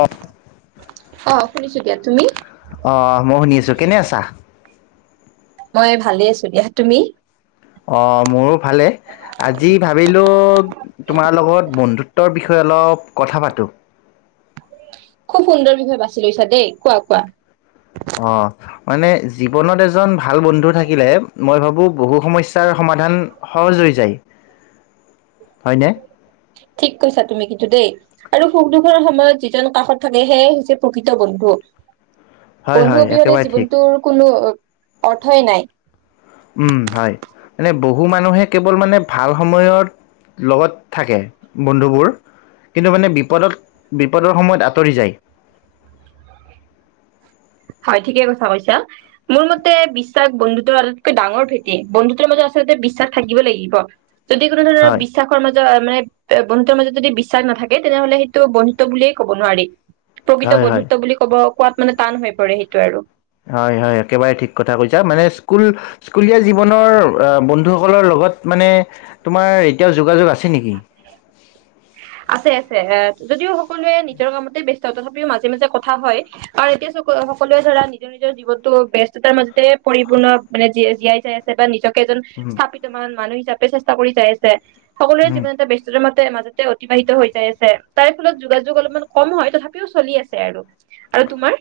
আহ অ শুনিছো দিয়া তুমি আহ মই শুনি আছো কেনে আছা মই ভালে আছো দিয়া তুমি? অ মোৰো ভালেই। আজি ভাবিলো। তোমাৰ লগত বন্ধুত্বৰ বিষয়ে অলপ কথা পাতো খুব সুন্দৰ বিষয়ে বাছি লৈছা দেই কোৱা কোৱা অ মানে জীৱনত এজন ভাল বন্ধু থাকিলে মই ভাবো বহু সমস্যাৰ সমাধান সহজ হৈ যায় হয়নে ঠিক কৈছা তুমি কিন্তু দেই আৰু সুখ দুখৰ সময়ত যিজন কাষত থাকে সেয়াই হৈছে প্ৰকৃত বন্ধু হয় বন্ধু হয় অবিহনে একেবাৰে ঠিক। জীৱনটোৰ কোনো অৰ্থই নাই। উম হয় মানে বহু মানুহে কেৱল মানে ভাল সময়ত লগত থাকে বন্ধুবোৰ কিন্তু মানে বিপদত বিপদৰ সময়ত আঁতৰি যায় হয় ঠিকে কথা কৈছা মোৰ মতে বিশ্বাস বন্ধুতৰ আটাইতকৈ ডাঙৰ ভেটি বন্ধুতৰ মাজত আচলতে বিশ্বাস থাকিব লাগিব যদি কোনো ধৰণৰ হয় বিশ্বাসৰ মাজ মানে বন্ধুৰ মাজত যদি বিশ্বাস নাথাকে তেনেহলে সেইটো বন্ধুত বুলিয়েই ক'ব নোৱাৰি প্ৰকৃত হয় হয়। বন্ধুত্ব বুলি ক'ব। কোৱাত মানে টান হয় কৰে সেইটো আৰু হয় হয় একেবাৰে ঠিক কৰা কৈছা মানে স্কুল স্কুলিয়া জীৱনৰ বন্ধু সকলৰ লগত মানে তোমাৰ এতিয়াও যোগাযোগ আছেনেকি আছে আছে, এ যদিও সকলোৱে নিজৰ কামতে ব্যস্ত তথাপিও মাজে মাজে কথা হয় আৰু এতিয়া চ সকলোৱে ধৰা নিজৰ নিজৰ জীৱনতো ব ব্যস্ততাৰ মাজতে পৰিপূৰ্ণ মানে জ জীয়াই যাই আছে বা নিজক এজন উম স্থাপিত মান মানুহ হিচাপে চেষ্টা কৰি চাই আছে। সকলোৰে উম, জীৱনতে ব্যস্ততাৰ মাজত। মাজতে। অতিবাহিত হৈ যাই আছে তাৰ ফলত যোগাযোগ অলপমান কম হয় তথাপিও চলি আছে আৰু আৰু তোমাৰ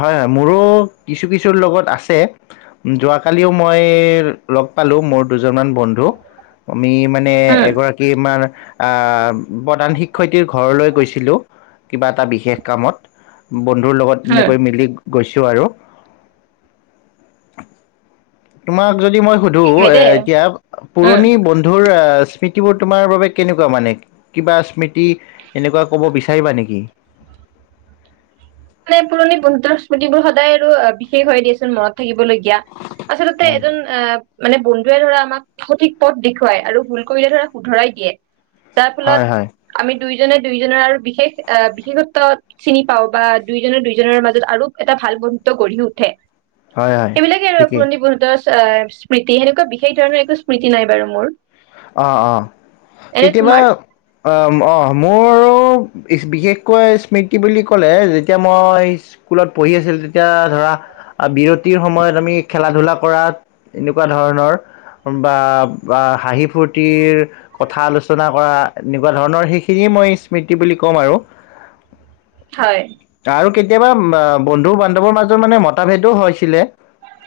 হয় হয় মোৰো কিছু কিছুৰ লগত আছে যোৱাকালিও মই লগ পালো মোৰ দুজনমান বন্ধু আমি মানে উম এগৰাকী আমাৰ। প্ৰধান শিক্ষয়ত্ৰীৰ ঘৰলৈ গৈছিলো কিবা এটা বিশেষ কামত বন্ধু লগত উম এনেকৈ মিলি। গৈছো আৰু। তোমাক। যদি মই সুধো ঠিকেই এ দেই এতিয়া উম পুৰণি বন্ধুৰ স্মৃতিবোৰ তোমাৰ বাবে কেনেকুৱা মানে কিবা স্মৃতি এনেকুৱা ক'ব বিচাৰিবা নেকি মানে পুৰণি বন্ধু স্মৃতিবোৰ সদায় আৰু বিশেষ হয় দিয়েচোন মনত থাকিবলগীয়া আচলতে হয় এজন মানে টোৱে ধৰা, আমাক সঠিক পথ দেখুৱাই আৰু ভুল কৰিলে ধৰা শুধৰাই দিয়ে। যাৰ ফলত, হয় হয় আমি দুইজনে দুইজনৰ আৰু বিশেষ অ, বিশেষত্ব চিনি পাওঁ বা দুইজনৰ দুইজনৰ মাজত আৰু এটা ভাল বন্ধু গঢ়ি উঠে। হয় হয় সেইবিলাকে আৰু ঠিকেই পুৰণি বহুত অ স্মৃতি সেনেকুৱা বিশেষ ধৰণৰ একো স্মৃতি নাই বাৰু মোৰ। অ অ, এনে কেতিয়াবা তোমাৰ আহ। অ মোৰো বিশেষকৈ স্মৃতি বুলি কলে যেতিয়া মই স্কুলত পঢ়ি আছিলো, তেতিয়া ধৰা বিৰতিৰ সময়ত আমি খেলা ধূলা কৰাত এনেকুৱা ধৰণৰ বা হাঁহি ফূৰ্তিৰ কথা আলোচনা কৰা, এনেকুৱা ধৰণৰ সেইখিনিয়ে মই স্মৃতি বুলি কম আৰু হয় আৰু কেতিয়াবা বন্ধুও বান মাজত মানে মতাভেদো হৈছিলে।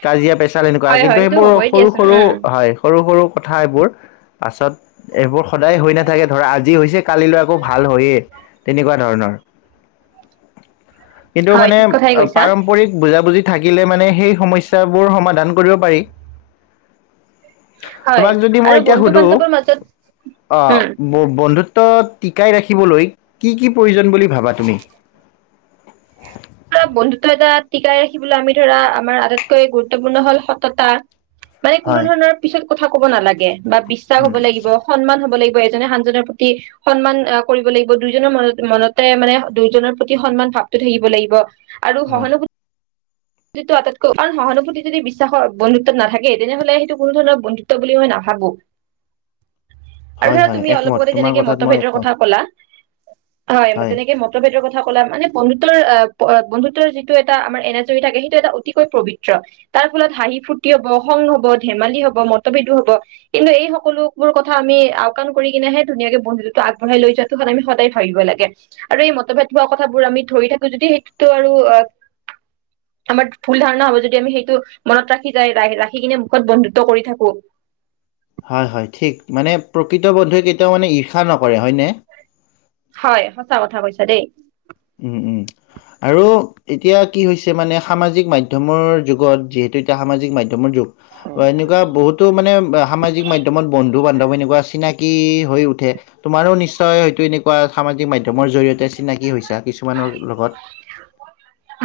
কাজিয়া পেচাল এনেকুৱা হয় কিন্তু হয় সেইটো এইবোৰ হ'বই সৰু দিয়াচোন সৰু উম হয়, সৰু সৰু কথা এইবোৰ। পাছত এইবোৰ সদায় হৈ নাথাকে ধৰা আজি হৈছে কালিলৈ আকৌ ভাল হয়েই, তেনেকুৱা ধৰণৰ। কিন্তু হয় মানে ঠিক কথাই কৈছা পাৰম্পৰিক বুজাবুজি থাকিলে মানে সেই সমস্যাবোৰ সমাধান কৰিব পাৰি। হয় তোমাক যদি মই আৰু এতিয়া বন্ধু সুধো, বান্ধৱৰ মাজত অ উম ব বন্ধুত্ব ত টীকাই ৰাখিবলৈ কি কি প্ৰয়োজন বুলি ভাবা তুমি? ধৰা বন্ধুত্ব এটা টিকাই ৰাখিবলৈ আমি ধৰা আমাৰ আটাইতকৈ গুৰুত্বপূৰ্ণ হল সততা মানে কোনো হয়, ধৰণৰ পিছত কথা ক'ব নালাগে বা বিশ্বাস উম। হব লাগি, ব সন্মান হ'ব লাগিব এজনে আনজনৰ প্ৰতি সন্মান আহ কৰিব লাগিব, দুইজনৰ মন মনতে মানে দুইজনৰ প্ৰতি সন্মান ভাৱটো থাকিব লাগিব। আৰু হয়, সহানুভূতি আটাইতকৈ কাৰণ সহানুভূতি যদি বিশ্বাসৰ বন্ধুত্বত নাথাকে, তেনেহলে সেইটো কোনো ধৰণৰ বন্ধুত্ব বুলি মই নাভাবোঁ। আৰু হয়, ধৰা হয় তুমি একমত অলপতে তোমাৰ যেনেকে কথাত মই মতভেদৰ একমত কথা কলা হয় তেনেকে মতভেদৰ কথা কথা কলা মানে বন্ধুতৰ অ অ বন্ধুত্বৰ যিটো এটা আমাৰ এনাজৰি থাকে, সেইটো এটা অতিকৈ পবিত্ৰ। তাৰ ফলত হাঁহি ফূৰ্তি হব, খং হব ধেমালি হব, মতভেদো হব কিন্তু এই সকলোবোৰ কথা আমি আওকাণ কৰি কিনেহে ধুনীয়াকে বন্ধুত্বটো আগবঢ়াই লৈ যোৱাাটো আমি সদায় ভাবিব লাগে আৰু এই মতভেদ হোৱা কথাবোৰ আমি ধৰি থাকো যদি তটো আৰু অ, আমাৰ ভুল ধাৰণা হ'ব যদি আমি সেইটো মনত ৰাখি যাই ৰা ৰাখি কিনে মুখত বন্ধুত্ব কৰি থাকো। হয় হয় ঠিক, মানে প্ৰকৃত বন্ধুৱে কেতিয়াও মানে ঈৰ্ষা নকৰে হয়নে? হয় সঁচা কথা কৈছা দেই। উম উম, আৰু এতিয়া কি হৈছে মানে সামাজিক মাধ্যমৰ যুগত যিহেতু এতিয়া সামাজিক মাধ্যমৰ যুগ বা এনেকুৱা বহুতো মানে সামাজিক মাধ্যমত বন্ধু দু বান্ধৱী এনেকুৱা চিনাকি হৈ উঠে, তোমাৰো নিশ্চয় হয়টো এনেকুৱা সামাজিক মাধ্যমৰ জৰিয়তে চিনাকি হৈছা। কিছুমানৰ লগত।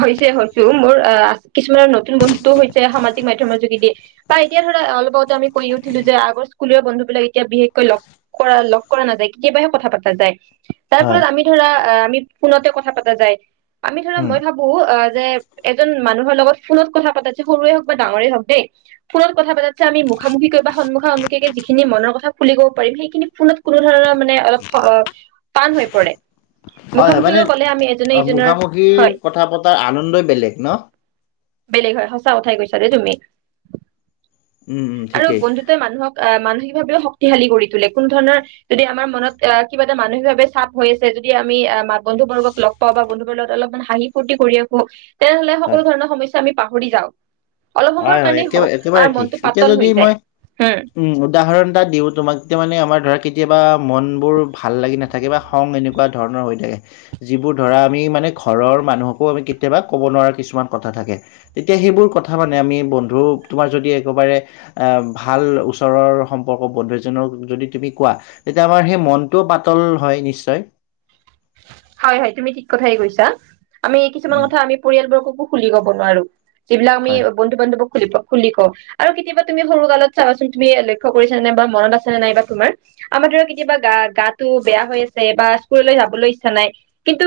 হৈছে, হৈছো মোৰ আ কিছুমান নতুন বন্ধুত্বও হৈছে সামাজিক মাধ্যমৰ যোগেদি। বা এতিয়া ধৰা অলপো আমি কো যে আগৰ স্কুলীয়া বন্ধু বিলাক এতিয়া বিশেষকৈ লগ কৰা লগ কৰা নাযায় কেতিয়াবাহে কথা পতা যায় তাৰ ফলত হয় আমি ধৰা অহ আমি ফোনতে ক কথা পতা যায় আমি ধৰা উম মই ভাবো অ যে এজন মানুহৰ লগত ফোনত কথা পাতাছে সৰুৱে হওক বা ডাঙৰেই হওঁক দেই ফোনত কথা পাতাছে আমি মুখাম মুখি কৈ বা সনমূখা সন্মুখীে যিখিনি মনৰ কথা খুলি কব পাৰিম সেইখিনি ফোনত কোনো ধৰণৰ মানে অলপ পান হৈ পৰে হয় হয় মুখামুখি মানে অ মুখামুখিৰ কথা পতাৰ আনন্দই বেলেগ ন বেলেগ হয় সঁচা কথাই কৈছা দেই তুমি উম উম আৰু ঠিকেই বন্ধুত মানুহক আহ মানসিক ভাৱও শক্তিশালী কৰি তোলে কোনো ধৰণৰ যদি আমাৰ মনত আহ কিবা এটা মানসিকভাৱে চাপ হৈ আছে যদি আমি বন্ধু বৰ্গক লগ পাওঁ বা বন্ধুবৰ্গ লগত অলপমান হাঁহি ফূুৰ্তি কৰি ৰাখো তেনেহলে সকলো হয় ধৰণৰ সমস্যা আমি পাহৰি যাওঁ অলপ সময়ৰ হয় হয় কাৰণেই একেব হওক একেবাৰে আমাৰ ঠিক মনটো এতিয়া পাতল যদি হৈ যায় মই হম উম উদাহৰণ এটা দিওঁ তোমাক এতিয়া মানে আমাৰ ধৰা কেতিয়াবা মন বোৰ ভাল লাগি নাথাকে বা খং এনেকুৱা ধৰণৰ হৈ থাকে যিবোৰ ধৰা আমি মানে ঘৰৰ মানুহকো আমি কেতিয়াবা ক'ব নোৱাৰা কিছুমান কথা থাকে তেতিয়া সেইবোৰ কথা কথা মানে আমি বন্ধু তোমাৰ যদি একেবাৰে ভাল ওচৰৰ সম্পৰ্ক বন্ধু এজক যদি তুমি কোৱা তেতিয়া আমাৰ সেই মনটোও পাতল হয় নিশ্চয় হয় হয় তুমি ঠিক কথাই কৈছা আমি এই কিছুমান উম, কথা আমি পৰিয়ালবৰ্গকো খুলি ক'ব নোৱাৰো যিবিলাক আমি হয়, বন্ধু বান্ধৱক খ খুলি ক আৰু কেতিয়াবা তুমি সৰু কালত চাবাচোন তুমি লক্ষ্য কৰিছ নে নাই বা মনত আছেনে নাই বা তুমাৰ আমাৰ ধৰাক কেতিয়াবা গাটো বেয়া হৈ আছে বা স্কুললৈ যাবলৈ নাই কিন্তু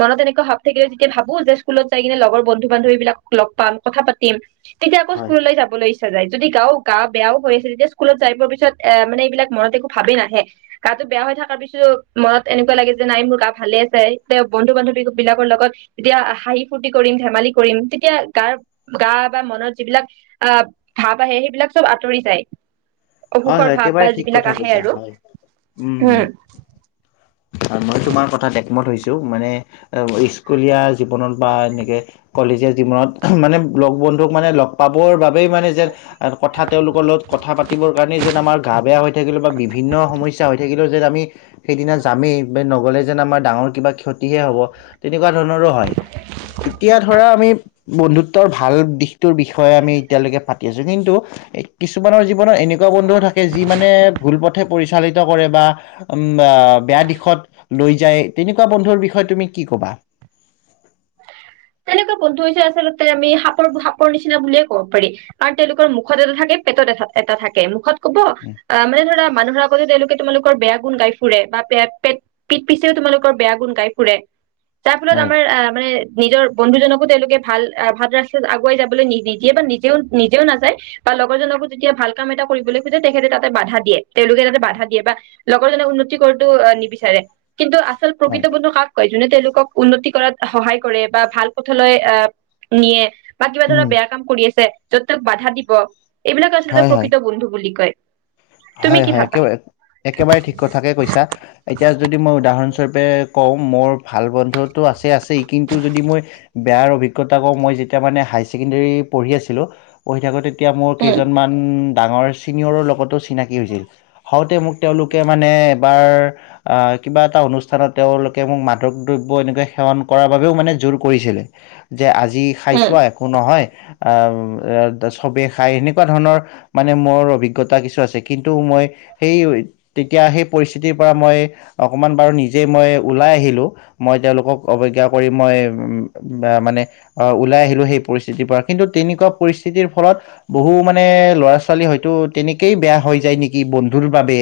মনত এনেকুৱা ভাৱ থাকিলে যেতিয়া ভাবো যে স্কুলত যাই কিনে লগৰ বন্ধু বান্ধৱী বিলাকক লগ পাম কথা পাতিম তেতিয়া আকৌ হয়, স্কুললৈ যাব লাগিছে য যদি গাও গা বেয়াও হৈ আছে তেতিয়া স্কুলত যাই পৰ পিছত এ মানে এইবিলাক মনত একো ভাবেই নাহে গাটো বেয়া হৈ থকাৰ পিছত মনত এনেকুৱা লাগে যে নাই মোৰা ভালে চাই তেওঁ বন্ধু বান্ধৱী বিলাকৰ লগত যেতিয়া হাঁহি ফূুৰ্তি কৰিম ধেমালি কৰিম তেতিয়া গাৰ গা বা মনত যিবিলাক আহ ভাৱ আহে সেইবিলাক চব আঁতৰি যায় হয়, অসুখৰ হয় ভাব বা একেবাৰে ঠিক যিবিলাক কথা আহে কৈছা আৰু হয়, উম। হম মই তোমাৰ কথাত একমত হৈছো মানে স্কুলীয়া জীৱনত বা এনেকে কলেজীয়া জীৱনত মানে লগ বন্ধুক মানে লগ পাবৰ বাবে সেই মানে যে কথা তেওঁলোকৰ লগত কথা পাতিব যেন আমাৰ গা বেয়া হৈ থাকিলে বা বিভিন্ন সমস্যা হৈ থাকিলেও যেন আমি সেইদিনা যামেই বা নগলে যেন আমাৰ ডাঙৰ কিবা ক্ষতিহে হব তেনেকুৱা ধৰণৰো হয় এতিয়া ধৰা আমি বন্ধুত্বৰ ভাল দিশ টোৰ বিষয়ে আমি এতিয়ালৈকে পাতি আছোঁ কিন্তু কিছুমানৰ জীৱনত এনে। বন্ধুও থাকে যি মানে ভুল পথে পৰিচয় চালিত কৰে বা উম বেয়া দিশত লৈ যায় তেনেকুৱা বন্ধুৰ বিষয়ে তুমি কি ক'বা? তেনেকুৱা বন্ধু হৈছে আচলতে আমি সাপৰ, সাপৰ নিচিনা বুলিয়ে ক'ব পাৰি কাৰণ তেওঁলোকৰ মুখত এটা থাকে পেটত এ এটা থাকে মুখত কব মানে ধৰা মানুহক।। বোলে তেওঁলোকে তোমালোকৰ বেয়া গুণ গাই ফুৰে বা পেট পিট পিছেও তোমালোকৰ বেয়া গুণ গাই ফুৰে তাৰ ফলত হয় আমাৰ অহঁ নিজৰ বন্ধুজনকো তেওঁলোকে ভাল ভাল ৰাস্তাত আগুৱাই যাবলৈ নি নিদিয়ে বা নিজেও নিজেও নাযায় বা লগৰজনকো যেতিয়া ভাল কাম এটা কৰিবলৈ খোজে তেখেতে তাতে বাধা দিয়ে তেওঁলোকে তাতে বাধা দিয়ে বা লগৰ জনক উন্নতি কৰাটো নিবিচাৰে কিন্তু আচল হয় প্ৰকৃত বন্ধু কাক কয় যোনে তেওঁলোক উন্নতি কৰা। সহায় কৰে বা ভাল পথলৈ আহ নিয়ে। বা কিবা উম ধৰা বেয়া কাম কৰি আছে। য'ত তক বাধা দিব। এইবিলাক আচলতে হয় হয় প্ৰকৃত বন্ধু বুলি কয়। তুমি হয় কি হয় ভাবা একেবাৰে একেবাৰে ঠিক কথাকে কৈছা এতিয়া যদি মই উদাহৰণ। স্বৰূপে কওঁ মোৰ ভাল বন্ধুতটো আছেই আছেই কিন্তু যদি মই বেয়াৰ অভিজ্ঞতা কওঁ মই যেতিয়া মানে হাইাৰ ছেকেণ্ডেৰী পঢ়ি আছিলো পঢ়ি থাকোঁতে। তেতিয়া মোৰ উম কেইজনমান। ডাঙৰ চিনিয়ৰৰ লগতো। চিনাকি হৈছিল হওঁতে মোক তেওঁলোকে মানে এবাৰ কিবা এটা অনুষ্ঠানত তেওঁলোকে মোক মাদক দ্ৰব্য এনেকুৱা সেৱন কৰাৰ বাবেও মানে জোৰ কৰিছিল।। যে আজি উম খাইছোঁ আৰু একো নহয়।। অ চবেই খাই সেনেকুৱা ধৰণৰ মানে মোৰ অভিজ্ঞতা কিছু আছে। কিন্তু মই সেই তেতিয়া সেই পৰিস্থিতিৰ পৰা মই অকণমান বাৰু নিজে মই ওলাই আহিলোঁ মই তেওঁলোকক অৱজ্ঞা কৰি মই মানে ওলাই আহিলোঁ সেই পৰিস্থিতিৰ পৰা কিন্তু তেনেকুৱা পৰিস্থিতিৰ ফলত বহু মানে ল'ৰা ছোৱালী হয়তো তেনেকেই বেয়া হৈ।। য নেকি বন্ধুৰ বাবে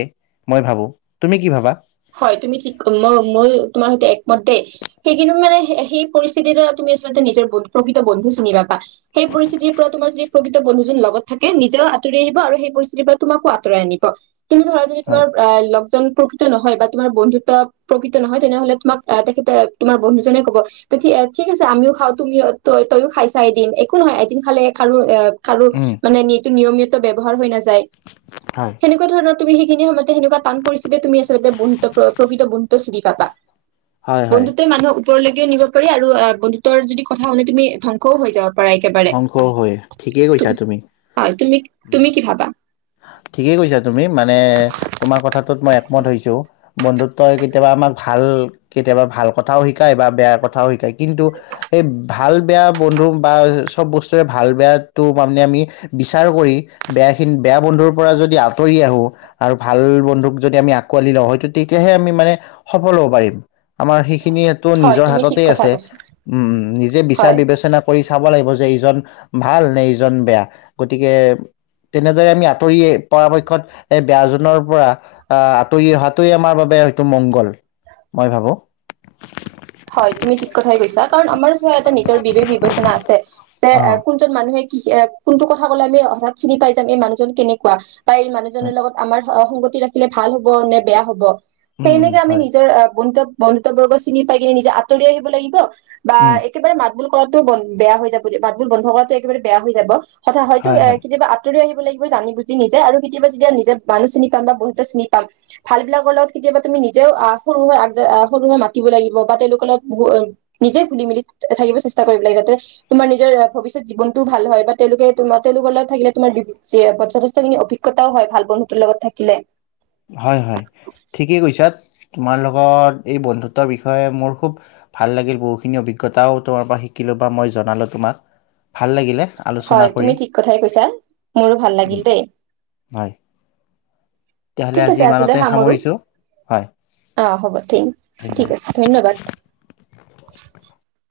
মই ভাবো তুমি কি ভাবা? হয় তুমি ঠিক ম মইয়ো তোমাৰ সৈতে একমত দেই সেইখিনি মানে সেই পৰিস্থিতিৰ দ তুমি আচলতে নিজৰ প্ৰকৃত বন্ধু চিনি নাপা সেই পৰিস্থিতিৰ পৰা তোমাৰ যদি প্ৰকৃত বন্ধুজন লগত থাকে নিজেও আঁতৰি আহিব আৰু সেই পৰিস্থিতিৰ পৰা তোমাকো আঁতৰাই আনিব। তুমি ধৰা যদি হয় তোমাৰ আ লগজন। প্ৰকৃত নহয়। বা তোমাৰ বন্ধুত্ব প্ৰকৃত নহয় তেনেহলে তোমাক তেখেতে তোমাৰ বন্ধুজনে কব ত ঠিক আছে আমিও খাওঁ তুমি ত তইয়ও খাইছা এদিন একো নহয় এদিন খালে খাৰো এ খালো উম, মানে নি নিয়মিত- ব্যহাৰ হৈ নাযায় হয় সেনেকুৱা ধৰণৰ তুম সেইখিন সময়তে সেনেকুৱা টান পৰিস্থিতিৰ তুমি প্ৰকৃত বুন্দতে চিনি পাবা হয় হয় বন্ধুত্বই মানুহ। ওপৰলৈকেও নিব পাৰি আৰু বন্ধুত্বৰ যদি কথা শুনি তুমি ধ্বংসও হৈ যাৱ- ধ্বংস হয় ঠিকেই কৈছা তুমি, হয় তুমি উ তুমি কি ভাবা? ঠিকেই কৈছা তুমি মানে তোমাৰ কথাটোত মই একমত হৈছো। বন্ধুত্বই কেতিয়াবা আমাক ভাল কেতিয়াবা ভাল কথাও শিকায় বা বেয়া কথাও শিকায় কিন্তু, এই ভাল বেয়া বন্ধু বা। সব বস্তুৰে ভাল বেয়াটো মানে আমি বিচাৰ কৰি, বেয়াখিনি বেয়া বন্ধুৰ পৰা যদি আঁতৰি আহো আৰু ভাল বন্ধুক যদি আমি আঁকোৱালি লওঁ হয়টো তেতিয়াহে আমি মানে সফল হ'ব পাৰিম। আমাৰ সেইখিনিটো হয় নিজৰ তুমি ঠিক হাততে কথা আছে, কৈছা উম নিজে বিচাৰ হয়। বিবেচনা কৰি। চাব লাগিব। যে, ইজন ভাল নে ইজন বেয়া। গতিকে তেনেদৰে আমি আঁতৰিয়ে পৰাপক্ষত এই বেয়াজনৰ পৰা আহ আঁতৰি অহটোৱে আমাৰ বাবে হয়তো মংগল মই ভাবো। হয়, তুমি ঠিক কথাই কৈছা কাৰণ আমাৰ ওচৰত এটা নিজৰ বিবেক বিবেচনা আছে। যে অ কোনজন মানুহে। কোনটো কথা কলে আমি হঠাৎ চিনি পাই যাম এই মানুহজন কেনেকুৱা। পাই মানুহজনৰ হয় লগত আমাৰ। সংগতি ৰাখিলে ভাল হব নে বেয়া হব। উম সেইনেকে আমি উম নিজৰ গন্তব্য। বন্ধুত্ব বৰ্গ চিনি। পাই কিনে নিজে আতৰি আহিব লাগিব। বা উম একেবাৰে মাত। মাত বুল কৰাটো ব বেয়া হৈ যাব মাত বুল বন্ধ কৰাটো একেবাৰে বেয়া হৈ যাব। হথা হয়তো হয় এ হয় কেতিাবা আঁতৰি আহিব। জানি বুজি নিজে আৰু কেতিয়াবা যেতিয়া নিজে মানুহ চিনি পাম বা বহুত চিনি পাম ভাল বিলাকৰ লগত কেতিয়াবা তুমি নিজেও আহ, সৰু হৈ আগ সৰু হৈ মাতিব লাগিব। বা তেওঁলোকৰ লগ নিজে খুলি মেলি থাকিব চেষ্টা কৰিব লাগে যাতে তোমাৰ নিজৰ ভৱিষ্যত জীৱনটোও ভাল হয়, বা তেওঁলোকে তোমাৰ তেওঁলোকৰ লগত থাকিলে তোমাৰ যথেষ্টখিনি অভিজ্ঞতাও হয় ভাল বন্ধুত্বৰ লগত থাকিলে। হয় হয়, ঠিকেই কৈছা। তোমাৰ লগত এই বন্ধুত্বৰ বিষয়ে মোৰ খুব ভাল লাগিল, বহুখিনি অভিজ্ঞতাও তোমাৰ পৰা শিকিলোঁ বা মই জনালোঁ তোমাক ভাল লাগিলে। আলোচনা হয় কৰি তুমি ঠিক কথাই কৈছা, মোৰো ভাল লাগিল উম দেই। হয় তেতিয়াহ'লে ঠিক আজি আছে আজিলৈ ইমানতে সামৰো, সামৰিছোঁ হয় আহ হ'ব থিং ধন্যবাদ। ঠিক আছে ধন্যবাদ। [inaudible]